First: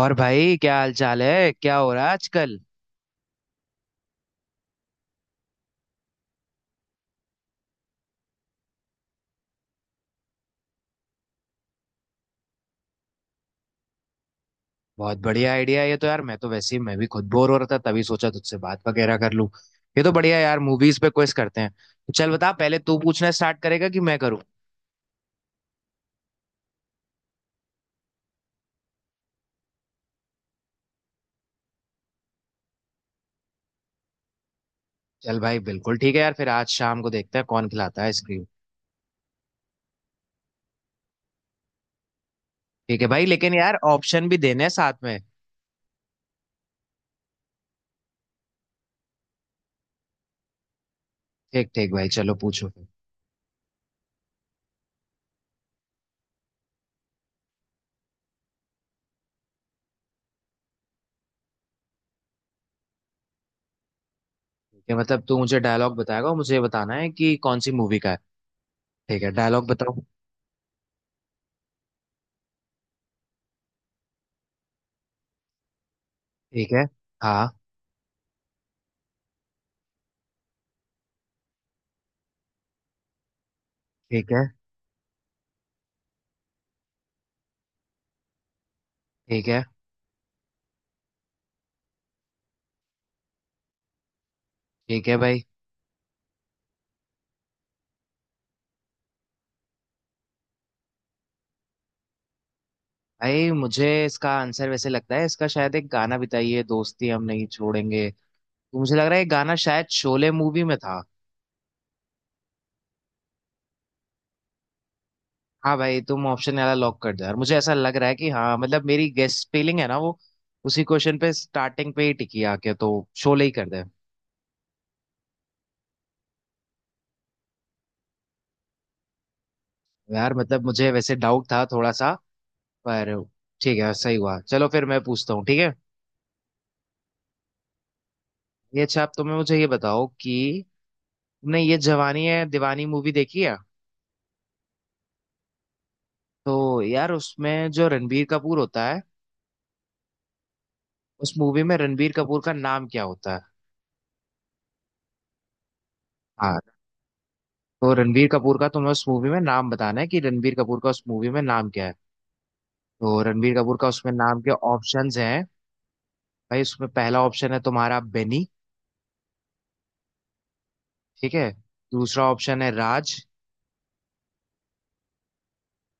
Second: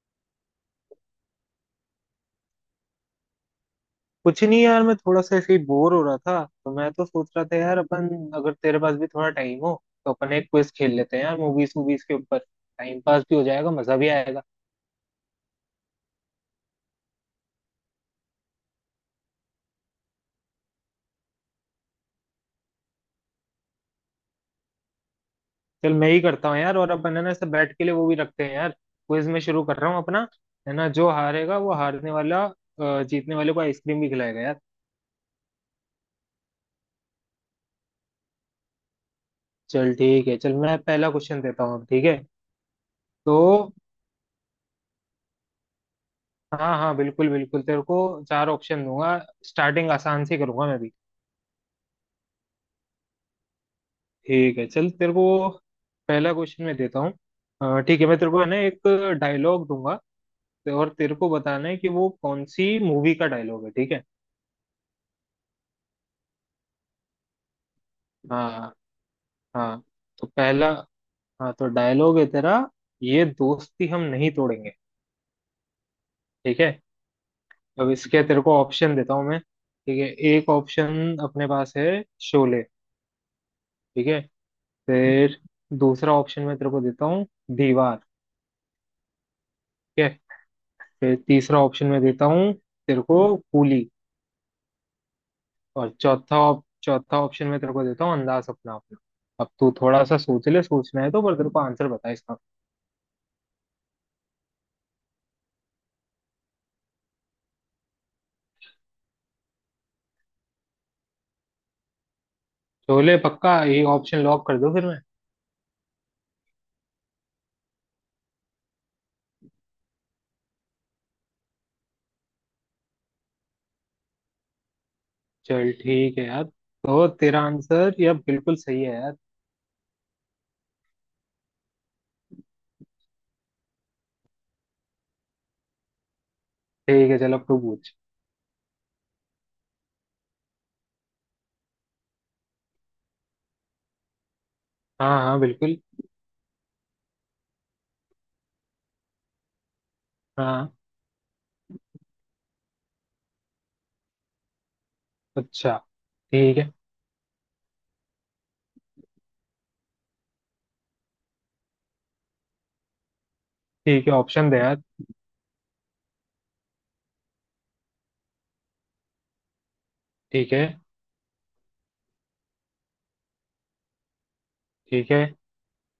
और भाई क्या हाल चाल है, क्या हो रहा है आजकल। कुछ नहीं यार। मैं थोड़ा सा ऐसे ही बोर हो रहा था, तो मैं तो सोच रहा था यार, अपन अगर तेरे पास भी थोड़ा टाइम हो तो अपन एक क्विज खेल लेते हैं यार। मूवीज मूवीज के ऊपर टाइम पास भी हो जाएगा, मजा भी आएगा। बहुत बढ़िया आइडिया है ये तो यार, मैं तो वैसे ही मैं भी खुद बोर हो रहा था, तभी सोचा तुझसे बात वगैरह कर लूं। ये तो बढ़िया यार, मूवीज पे क्विज करते हैं। तो चल बता, पहले तू पूछना स्टार्ट करेगा कि मैं करूँ। चल मैं ही करता हूँ यार, और अपन है ना, ऐसे बैठ के लिए वो भी रखते हैं यार क्विज में। शुरू कर रहा हूँ अपना, है ना। जो हारेगा, वो हारने वाला जीतने वाले को आइसक्रीम भी खिलाएगा यार। चल भाई बिल्कुल ठीक है यार, फिर आज शाम को देखते हैं कौन खिलाता है आइसक्रीम। चल ठीक है, चल मैं पहला क्वेश्चन देता हूँ अब, ठीक है। ठीक है भाई, तो लेकिन यार ऑप्शन भी देने हैं साथ में। हाँ हाँ, बिल्कुल बिल्कुल, तेरे को चार ऑप्शन दूंगा। स्टार्टिंग आसान से करूंगा मैं भी। ठीक ठीक भाई, चलो पूछो फिर। ठीक है, चल तेरे को पहला क्वेश्चन मैं देता हूँ। ठीक है, मैं तेरे को है ना एक डायलॉग दूंगा, और तेरे को बताना है कि वो कौन सी मूवी का डायलॉग है, ठीक है। ठीक है, मतलब तू मुझे डायलॉग बताएगा और मुझे ये बताना है कि कौन सी मूवी का है। हाँ ठीक है, डायलॉग हाँ। बताओ। तो पहला, हाँ, तो डायलॉग है तेरा, ये दोस्ती हम नहीं तोड़ेंगे, ठीक है। ठीक है। हाँ। अब इसके तेरे को ऑप्शन देता हूँ मैं, ठीक है। एक ऑप्शन अपने पास है, शोले, ठीक है। ठीक है। फिर दूसरा ऑप्शन मैं तेरे को देता हूँ, दीवार, ठीक है। ठीक है। फिर तीसरा ऑप्शन मैं देता हूँ तेरे को, कूली। ठीक है भाई। और चौथा ऑप्शन मैं तेरे को देता हूँ, अंदाज अपना अपना। अब तू थोड़ा सा सोच ले, सोचना है तो, पर तेरे को आंसर बता इसका। भाई मुझे इसका आंसर वैसे लगता है, इसका शायद एक गाना भी था, ये दोस्ती हम नहीं छोड़ेंगे। तो मुझे लग रहा है ये गाना शायद शोले मूवी में था। छोले पक्का, ये ऑप्शन लॉक कर दो फिर मैं। हाँ भाई, तुम ऑप्शन वाला लॉक कर दो यार, मुझे ऐसा लग रहा है कि हाँ, मतलब मेरी गेस फीलिंग है ना वो उसी क्वेश्चन पे, स्टार्टिंग पे ही टिकी आके, तो शोले ही कर दे। चल ठीक है यार, तो तेरा आंसर ये बिल्कुल सही है यार। यार मतलब मुझे वैसे डाउट था थोड़ा सा, पर ठीक है सही हुआ। चलो फिर मैं पूछता हूँ, ठीक है। ठीक है, चल अब तू पूछ। ये अच्छा, आप तुम्हें मुझे ये बताओ कि तुमने ये जवानी है दीवानी मूवी देखी है। हाँ हाँ, बिल्कुल। तो यार उसमें जो रणबीर कपूर होता है, हाँ। उस मूवी में रणबीर कपूर का नाम क्या होता है। अच्छा, ठीक हाँ, है। तो रणबीर कपूर का तुम्हें उस मूवी में नाम बताना है कि रणबीर कपूर का उस मूवी में नाम क्या है। तो रणबीर कपूर का ठीक उसमें है, नाम ऑप्शन दे के यार। ऑप्शंस हैं। भाई उसमें पहला ऑप्शन है तुम्हारा बेनी। ठीक है। ठीक है। दूसरा ऑप्शन है राज। ठीक है।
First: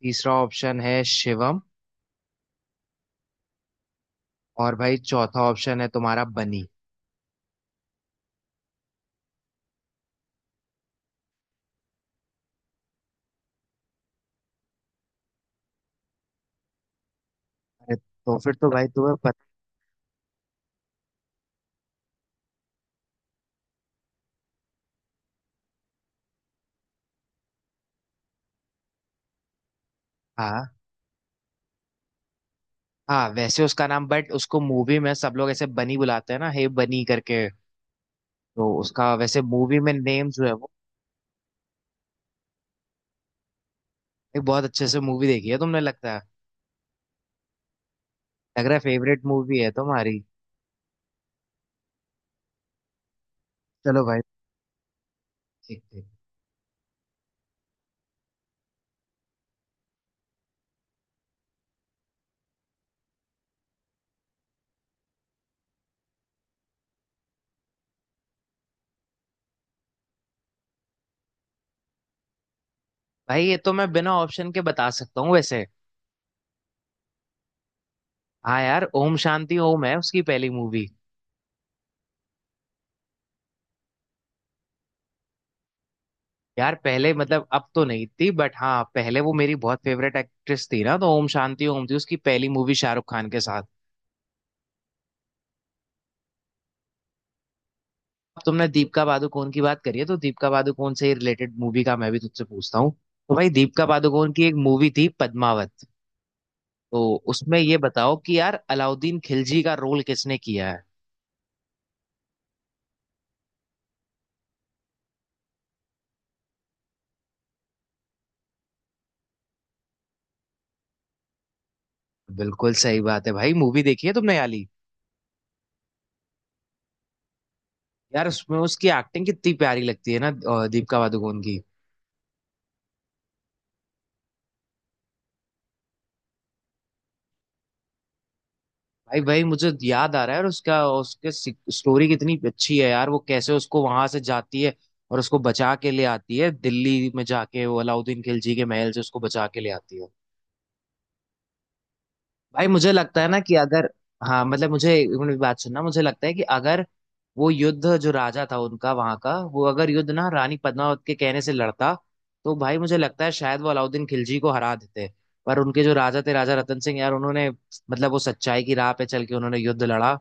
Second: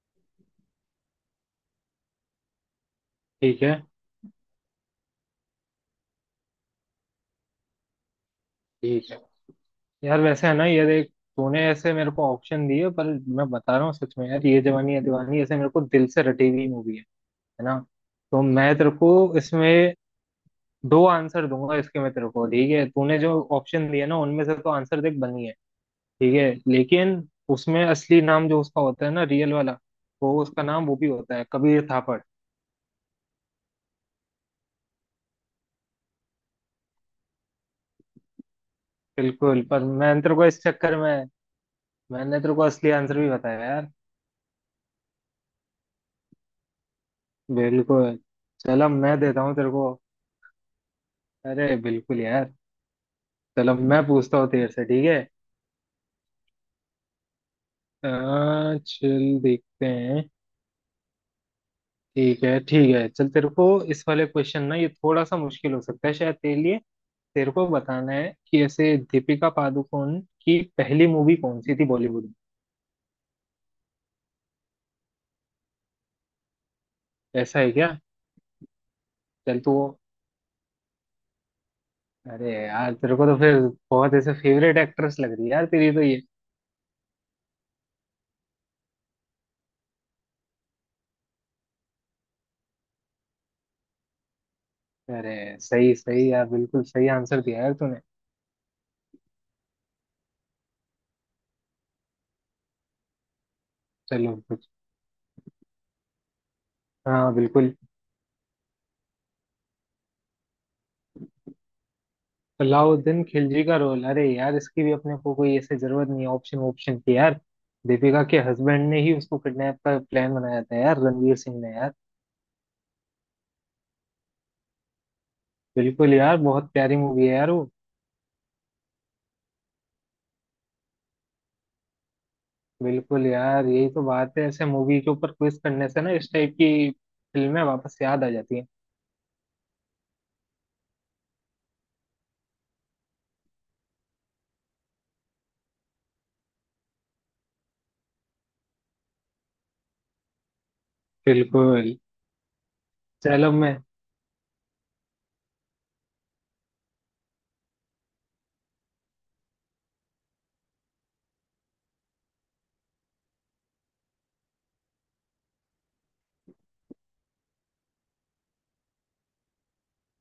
तीसरा ऑप्शन है शिवम। ठीक है। और भाई चौथा ऑप्शन है तुम्हारा बनी। ठीक है। यार वैसे है ना, ये देख, तूने ऐसे मेरे को ऑप्शन दिए, पर मैं बता रहा हूँ सच में यार, ये जवानी है दीवानी ऐसे मेरे को दिल से रटी हुई मूवी है ना। अरे तो तो फिर तो मैं भाई तेरे को तुम्हें पता। इसमें दो आंसर दूंगा इसके, मैं तेरे को ठीक है, तूने जो ऑप्शन दिए ना उनमें से तो आंसर देख, बनी है, ठीक है। लेकिन उसमें असली नाम जो उसका होता है ना, रियल वाला, वो उसका हाँ नाम, वो भी होता है कबीर थापड़। हाँ, वैसे उसका नाम, बट उसको मूवी में सब लोग ऐसे बनी बुलाते हैं ना, हे बनी करके। तो उसका वैसे बिल्कुल, मूवी पर में मैं नेम तेरे को जो है इस वो चक्कर में, मैंने तेरे को असली आंसर भी बताया यार। एक, बहुत अच्छे से मूवी देखी है तुमने लगता है। बिल्कुल। लग रहा है चलो मैं फेवरेट देता हूँ मूवी है तेरे को। तुम्हारी। अरे बिल्कुल यार। चलो मैं चलो भाई। पूछता हूँ तेरे से, ठीक है। ठीक ठीक अ, चल देखते हैं। ठीक है ठीक है, चल तेरे को इस वाले क्वेश्चन ना, ये थोड़ा सा मुश्किल हो सकता है शायद तेरे लिए। तेरे को बताना है कि ऐसे दीपिका पादुकोण की पहली मूवी कौन सी थी बॉलीवुड में। भाई, ये तो मैं बिना ऑप्शन के बता सकता हूँ वैसे। ऐसा है क्या? हाँ यार, ओम शांति चल तू। ओम है उसकी पहली मूवी। अरे यार तेरे को तो फिर बहुत ऐसे फेवरेट एक्ट्रेस लग रही है यार तेरी तो, ये यार पहले, मतलब अब तो नहीं थी, बट हाँ पहले वो मेरी बहुत फेवरेट एक्ट्रेस थी ना, तो ओम शांति ओम थी उसकी पहली मूवी शाहरुख खान के साथ। अरे सही सही यार, बिल्कुल सही आंसर दिया यार तूने। अब तुमने दीपिका पादुकोण की बात करी है, तो दीपिका पादुकोण से रिलेटेड मूवी का मैं भी तुझसे पूछता हूँ। तो भाई दीपिका पादुकोण चलो की एक कुछ। मूवी थी पद्मावत। तो हाँ, उसमें बिल्कुल। ये बताओ कि यार अलाउद्दीन खिलजी का रोल किसने किया है। अलाउद्दीन खिलजी का रोल, अरे यार इसकी भी अपने को कोई ऐसे जरूरत नहीं है ऑप्शन ऑप्शन की यार। दीपिका के हस्बैंड ने ही उसको किडनैप का प्लान बनाया था यार, रणवीर सिंह ने यार। बिल्कुल सही बात है भाई, मूवी देखी है तुमने याली। बिल्कुल यार, बहुत प्यारी मूवी है यार वो। यार उसमें उसकी एक्टिंग कितनी प्यारी लगती है ना, दीपिका पादुकोण की। बिल्कुल यार, यही तो बात है, ऐसे मूवी के ऊपर क्विज करने से ना इस टाइप की फिल्में वापस याद आ जाती हैं। भाई भाई मुझे याद आ रहा है, और उसका उसके स्टोरी कितनी अच्छी है यार, वो कैसे उसको वहां से जाती है, और उसको बचा के ले आती है, दिल्ली में जाके वो अलाउद्दीन खिलजी के महल से उसको बचा के ले आती है। बिल्कुल। भाई मुझे लगता है ना चलो कि मैं। अगर, हाँ मतलब मुझे एक मिनट, बात सुनना, मुझे लगता है कि अगर वो युद्ध, जो राजा था उनका वहां का, वो अगर युद्ध ना रानी पद्मावत के कहने से लड़ता, तो भाई मुझे लगता है शायद वो अलाउद्दीन खिलजी को हरा देते। पर उनके जो राजा थे, राजा रतन सिंह यार, उन्होंने मतलब वो सच्चाई की राह पे चल के उन्होंने युद्ध लड़ा,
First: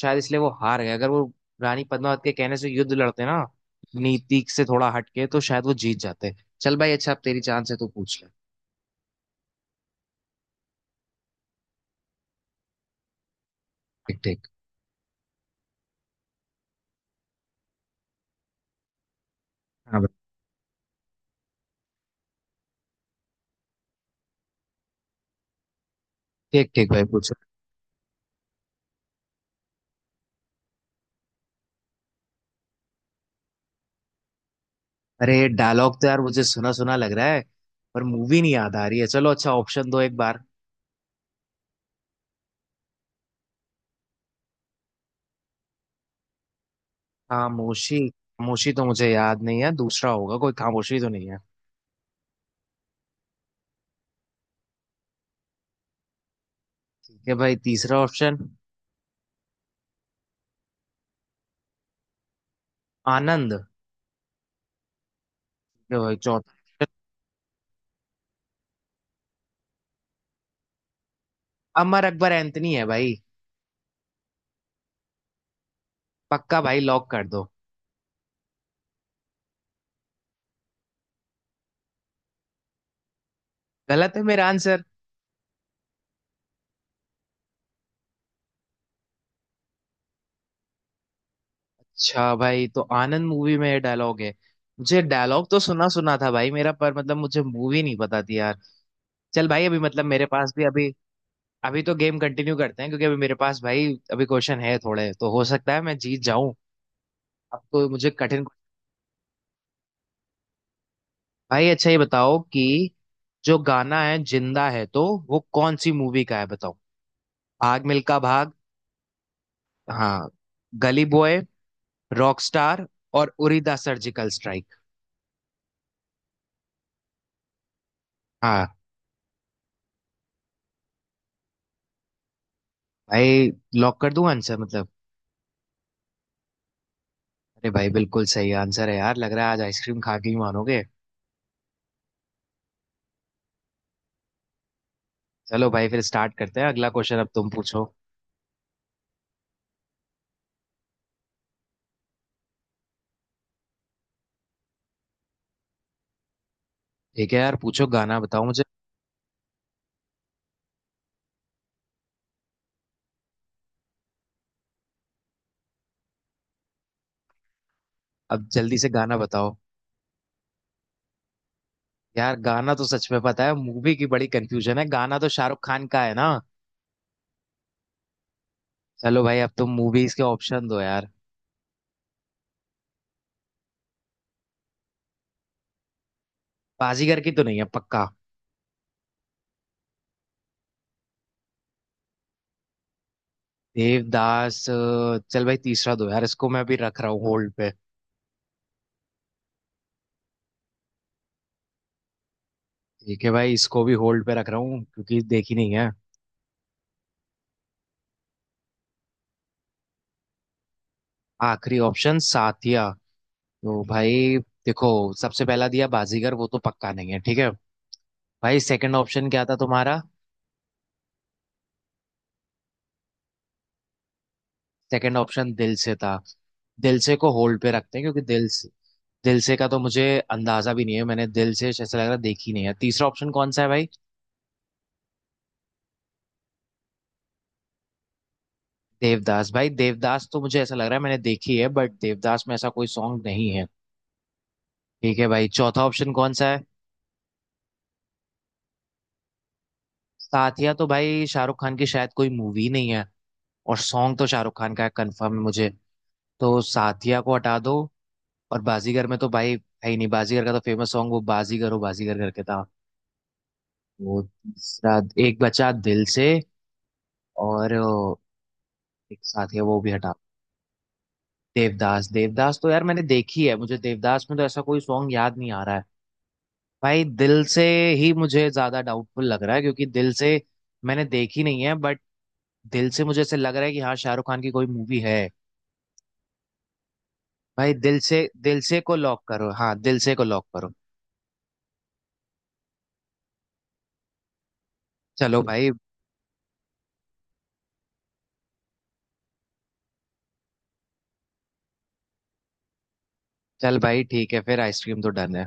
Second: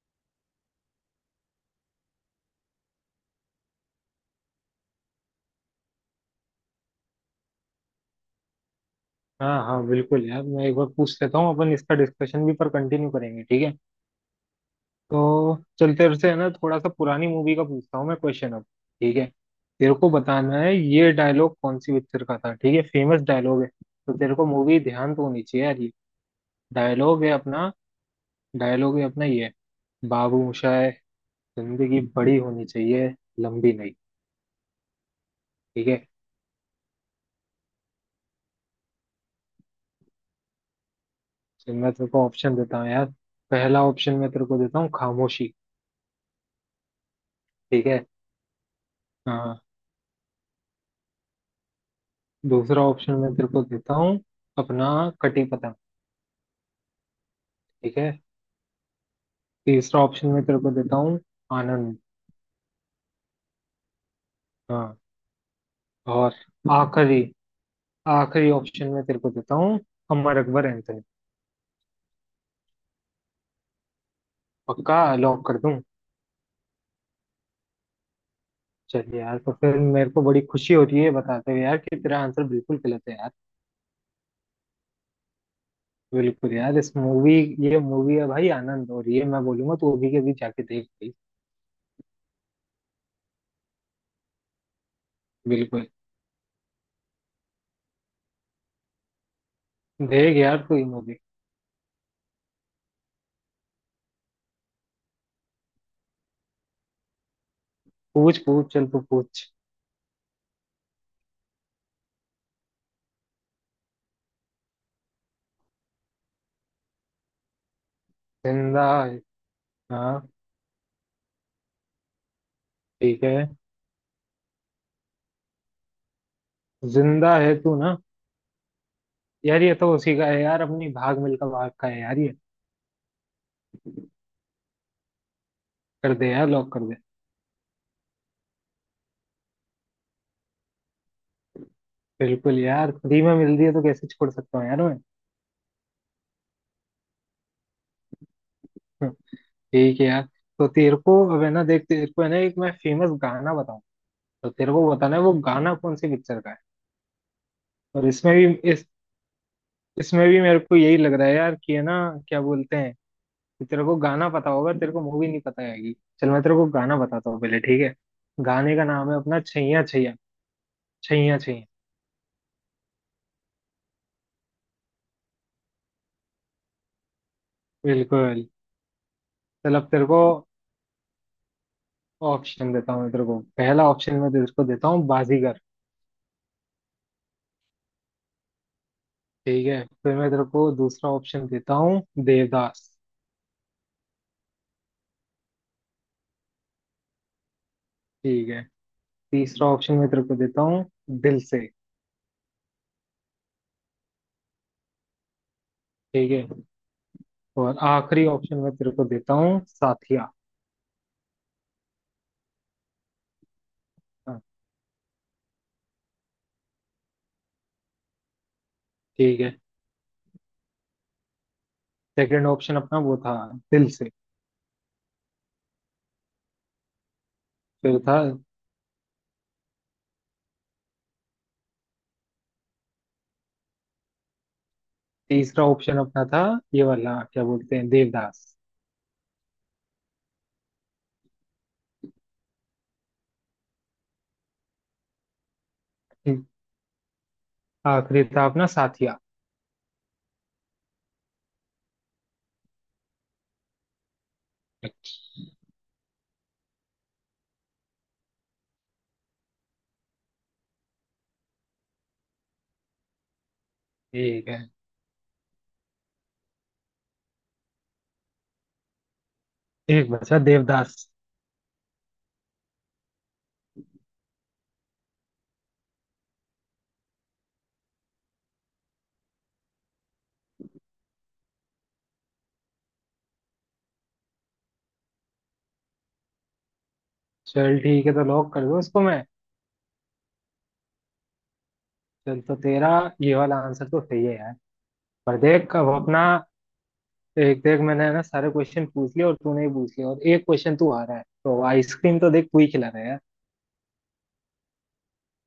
शायद इसलिए वो हार गए। अगर वो रानी पद्मावत के कहने से युद्ध लड़ते ना, नीति से थोड़ा हटके, तो शायद वो जीत जाते। चल भाई अच्छा, अब तेरी चांस है तो पूछ ले। हाँ हाँ, बिल्कुल यार, मैं एक बार पूछ लेता हूँ, अपन इसका डिस्कशन भी पर कंटिन्यू करेंगे, ठीक है। ठीक ठीक। तो चल तेरे से है ना थोड़ा सा पुरानी मूवी का पूछता हूँ मैं क्वेश्चन अब, ठीक है। तेरे हाँ को भाई। बताना है ये डायलॉग कौन सी पिक्चर का था, ठीक है, फेमस डायलॉग है। तो तेरे को मूवी ध्यान तो होनी चाहिए यार ये। ठीक ठीक भाई डायलॉग पूछ। है अपना डायलॉग है अपना ये, बाबू मोशाय, जिंदगी बड़ी होनी चाहिए, लंबी नहीं, अरे ठीक डायलॉग है। तो यार मुझे सुना सुना लग रहा है, पर मूवी नहीं याद आ रही है। चलो अच्छा ऑप्शन दो एक बार। तो मैं तेरे को ऑप्शन देता हूँ यार। पहला ऑप्शन मैं तेरे को देता हूँ, खामोशी, ठीक खामोशी, है। खामोशी तो मुझे याद हाँ, नहीं है, दूसरा होगा कोई, खामोशी तो नहीं है। दूसरा ऑप्शन मैं तेरे को देता हूँ, अपना कटी पतंग, ठीक है भाई तीसरा ठीक है। ऑप्शन। तीसरा ऑप्शन मैं तेरे को देता हूँ, आनंद। आनंद। हाँ। ठीक है भाई और चौथा। आखिरी, ऑप्शन मैं तेरे को देता हूँ, अमर अकबर एंथनी। अमर अकबर एंथनी है भाई। पक्का लॉक कर दूँ? पक्का भाई, लॉक कर दो। चलिए यार, तो फिर मेरे को बड़ी खुशी हो रही है बताते हुए यार, कि तेरा आंसर बिल्कुल गलत है यार। गलत है मेरा आंसर? बिल्कुल यार, इस मूवी ये मूवी है भाई आनंद, और ये मैं बोलूंगा, तू अभी के अभी जाके देख भाई। अच्छा भाई, तो आनंद मूवी में डायलॉग है। मुझे डायलॉग तो बिल्कुल। सुना सुना था भाई मेरा, पर मतलब मुझे मूवी नहीं पता थी यार। चल भाई अभी मतलब मेरे देख पास यार भी तू ये अभी, मूवी। अभी तो गेम कंटिन्यू करते हैं, क्योंकि अभी मेरे पास भाई, अभी क्वेश्चन है थोड़े, तो हो सकता है मैं जीत जाऊं। अब तो मुझे पूछ कठिन। पूछ, चल तू पूछ। भाई अच्छा ये बताओ कि जो गाना है जिंदा है, तो वो कौन सी मूवी का है बताओ। भाग मिल्खा भाग। जिंदा है। हाँ। हाँ। गली बॉय। रॉकस्टार। ठीक और है। Uri the surgical strike. जिंदा है तू ना, हाँ। यार ये तो उसी का है यार, अपनी भाग मिल्खा भाग का है यार ये। भाई लॉक कर दूं आंसर मतलब? कर दे यार, लॉक कर दे। अरे भाई बिल्कुल सही आंसर है यार, लग रहा है आज आइसक्रीम खा के ही मानोगे। बिल्कुल यार, फ्री में मिल रही है तो कैसे छोड़ सकता हूँ यार मैं। चलो भाई, फिर स्टार्ट करते हैं अगला क्वेश्चन, अब तुम पूछो। ठीक है यार। तो तेरे को अब है ना, देख तेरे को है ना, एक मैं फेमस गाना बताऊँ, तो तेरे को बताना है वो गाना कौन सी पिक्चर का है। ठीक है यार, पूछो और गाना इसमें बताओ भी, मुझे। इस इसमें भी मेरे को यही लग रहा है यार, कि है ना क्या बोलते हैं, कि तेरे को गाना पता होगा, तेरे को मूवी नहीं पता आएगी। चल मैं तेरे को गाना बताता हूँ पहले, ठीक है। अब गाने जल्दी का से नाम गाना है अपना, बताओ। छैया छैया, छैया छैया। यार गाना तो सच में पता है, मूवी की बड़ी कंफ्यूजन है, गाना तो शाहरुख खान का है ना। बिल्कुल। चलो भाई अब तुम चल अब तेरे मूवीज को के ऑप्शन दो यार। ऑप्शन देता हूँ मैं तेरे को। पहला ऑप्शन मैं तेरे को देता हूँ, बाजीगर, बाजीगर की तो नहीं है पक्का। ठीक है। फिर मैं तेरे को दूसरा ऑप्शन देता हूँ, देवदास, देवदास, चल भाई तीसरा दो यार, इसको मैं अभी रख रहा हूँ होल्ड पे। ठीक है। तीसरा ऑप्शन मैं तेरे को देता हूँ, दिल से, ठीक है भाई, इसको भी होल्ड पे रख रहा हूँ क्योंकि देखी नहीं है। ठीक है। और आखिरी ऑप्शन मैं तेरे को देता हूँ, साथिया। आखिरी ऑप्शन साथिया। तो भाई हाँ, देखो, सबसे पहला दिया बाजीगर, वो तो पक्का नहीं है ठीक है। भाई सेकंड ऑप्शन ठीक क्या है। था तुम्हारा? सेकंड ऑप्शन अपना वो था, दिल से। सेकंड ऑप्शन दिल से था। दिल से को होल्ड पे रखते फिर हैं, था क्योंकि दिल से, दिल से का तो मुझे अंदाजा भी नहीं है, मैंने दिल से ऐसा लग रहा है देखी नहीं है। तीसरा ऑप्शन कौन सा है भाई? तीसरा ऑप्शन, अपना था ये वाला क्या बोलते हैं, देवदास। देवदास, भाई देवदास तो मुझे ऐसा लग रहा है मैंने देखी है, बट देवदास में ऐसा कोई सॉन्ग नहीं है। ठीक है भाई, चौथा ऑप्शन कौन ठीक, सा है? आखिरी था अपना साथिया। साथिया, तो भाई शाहरुख खान की शायद कोई मूवी नहीं है, और सॉन्ग तो शाहरुख खान का है, कंफर्म है मुझे। तो साथिया को हटा दो। और बाजीगर में तो भाई है ही नहीं, बाजीगर का तो फेमस सॉन्ग वो बाजीगर हो बाजीगर करके था वो, ठीक है, तीसरा। एक बचा दिल से, और एक साथ है वो भी एक हटा। बचा देवदास। देवदास, देवदास तो यार मैंने देखी है, मुझे देवदास में तो ऐसा कोई सॉन्ग याद नहीं आ रहा है। भाई दिल से ही मुझे ज्यादा डाउटफुल लग रहा है, क्योंकि दिल से मैंने देखी नहीं है, बट दिल से मुझे ऐसे लग रहा है कि हाँ शाहरुख खान की कोई मूवी है। भाई चल दिल ठीक है, से, तो लॉक दिल कर दो से को इसको लॉक मैं। करो, हाँ दिल से को लॉक करो। चल तो तेरा ये वाला आंसर तो सही है यार। पर चलो भाई। देख अब अपना, देख देख मैंने है ना सारे क्वेश्चन पूछ लिए, और तूने भी पूछ लिया, और एक क्वेश्चन तू आ रहा है, तो आइसक्रीम तो देख तू ही खिला रहा है यार। चल भाई ठीक है, फिर आइसक्रीम तो डन है।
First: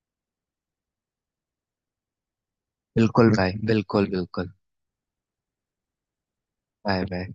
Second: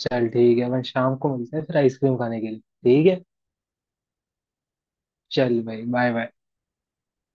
चल ठीक है, अपन शाम को मिलते हैं फिर आइसक्रीम खाने के लिए, ठीक है। बिल्कुल भाई, बिल्कुल बिल्कुल। चल भाई, बाय बाय। Bye bye.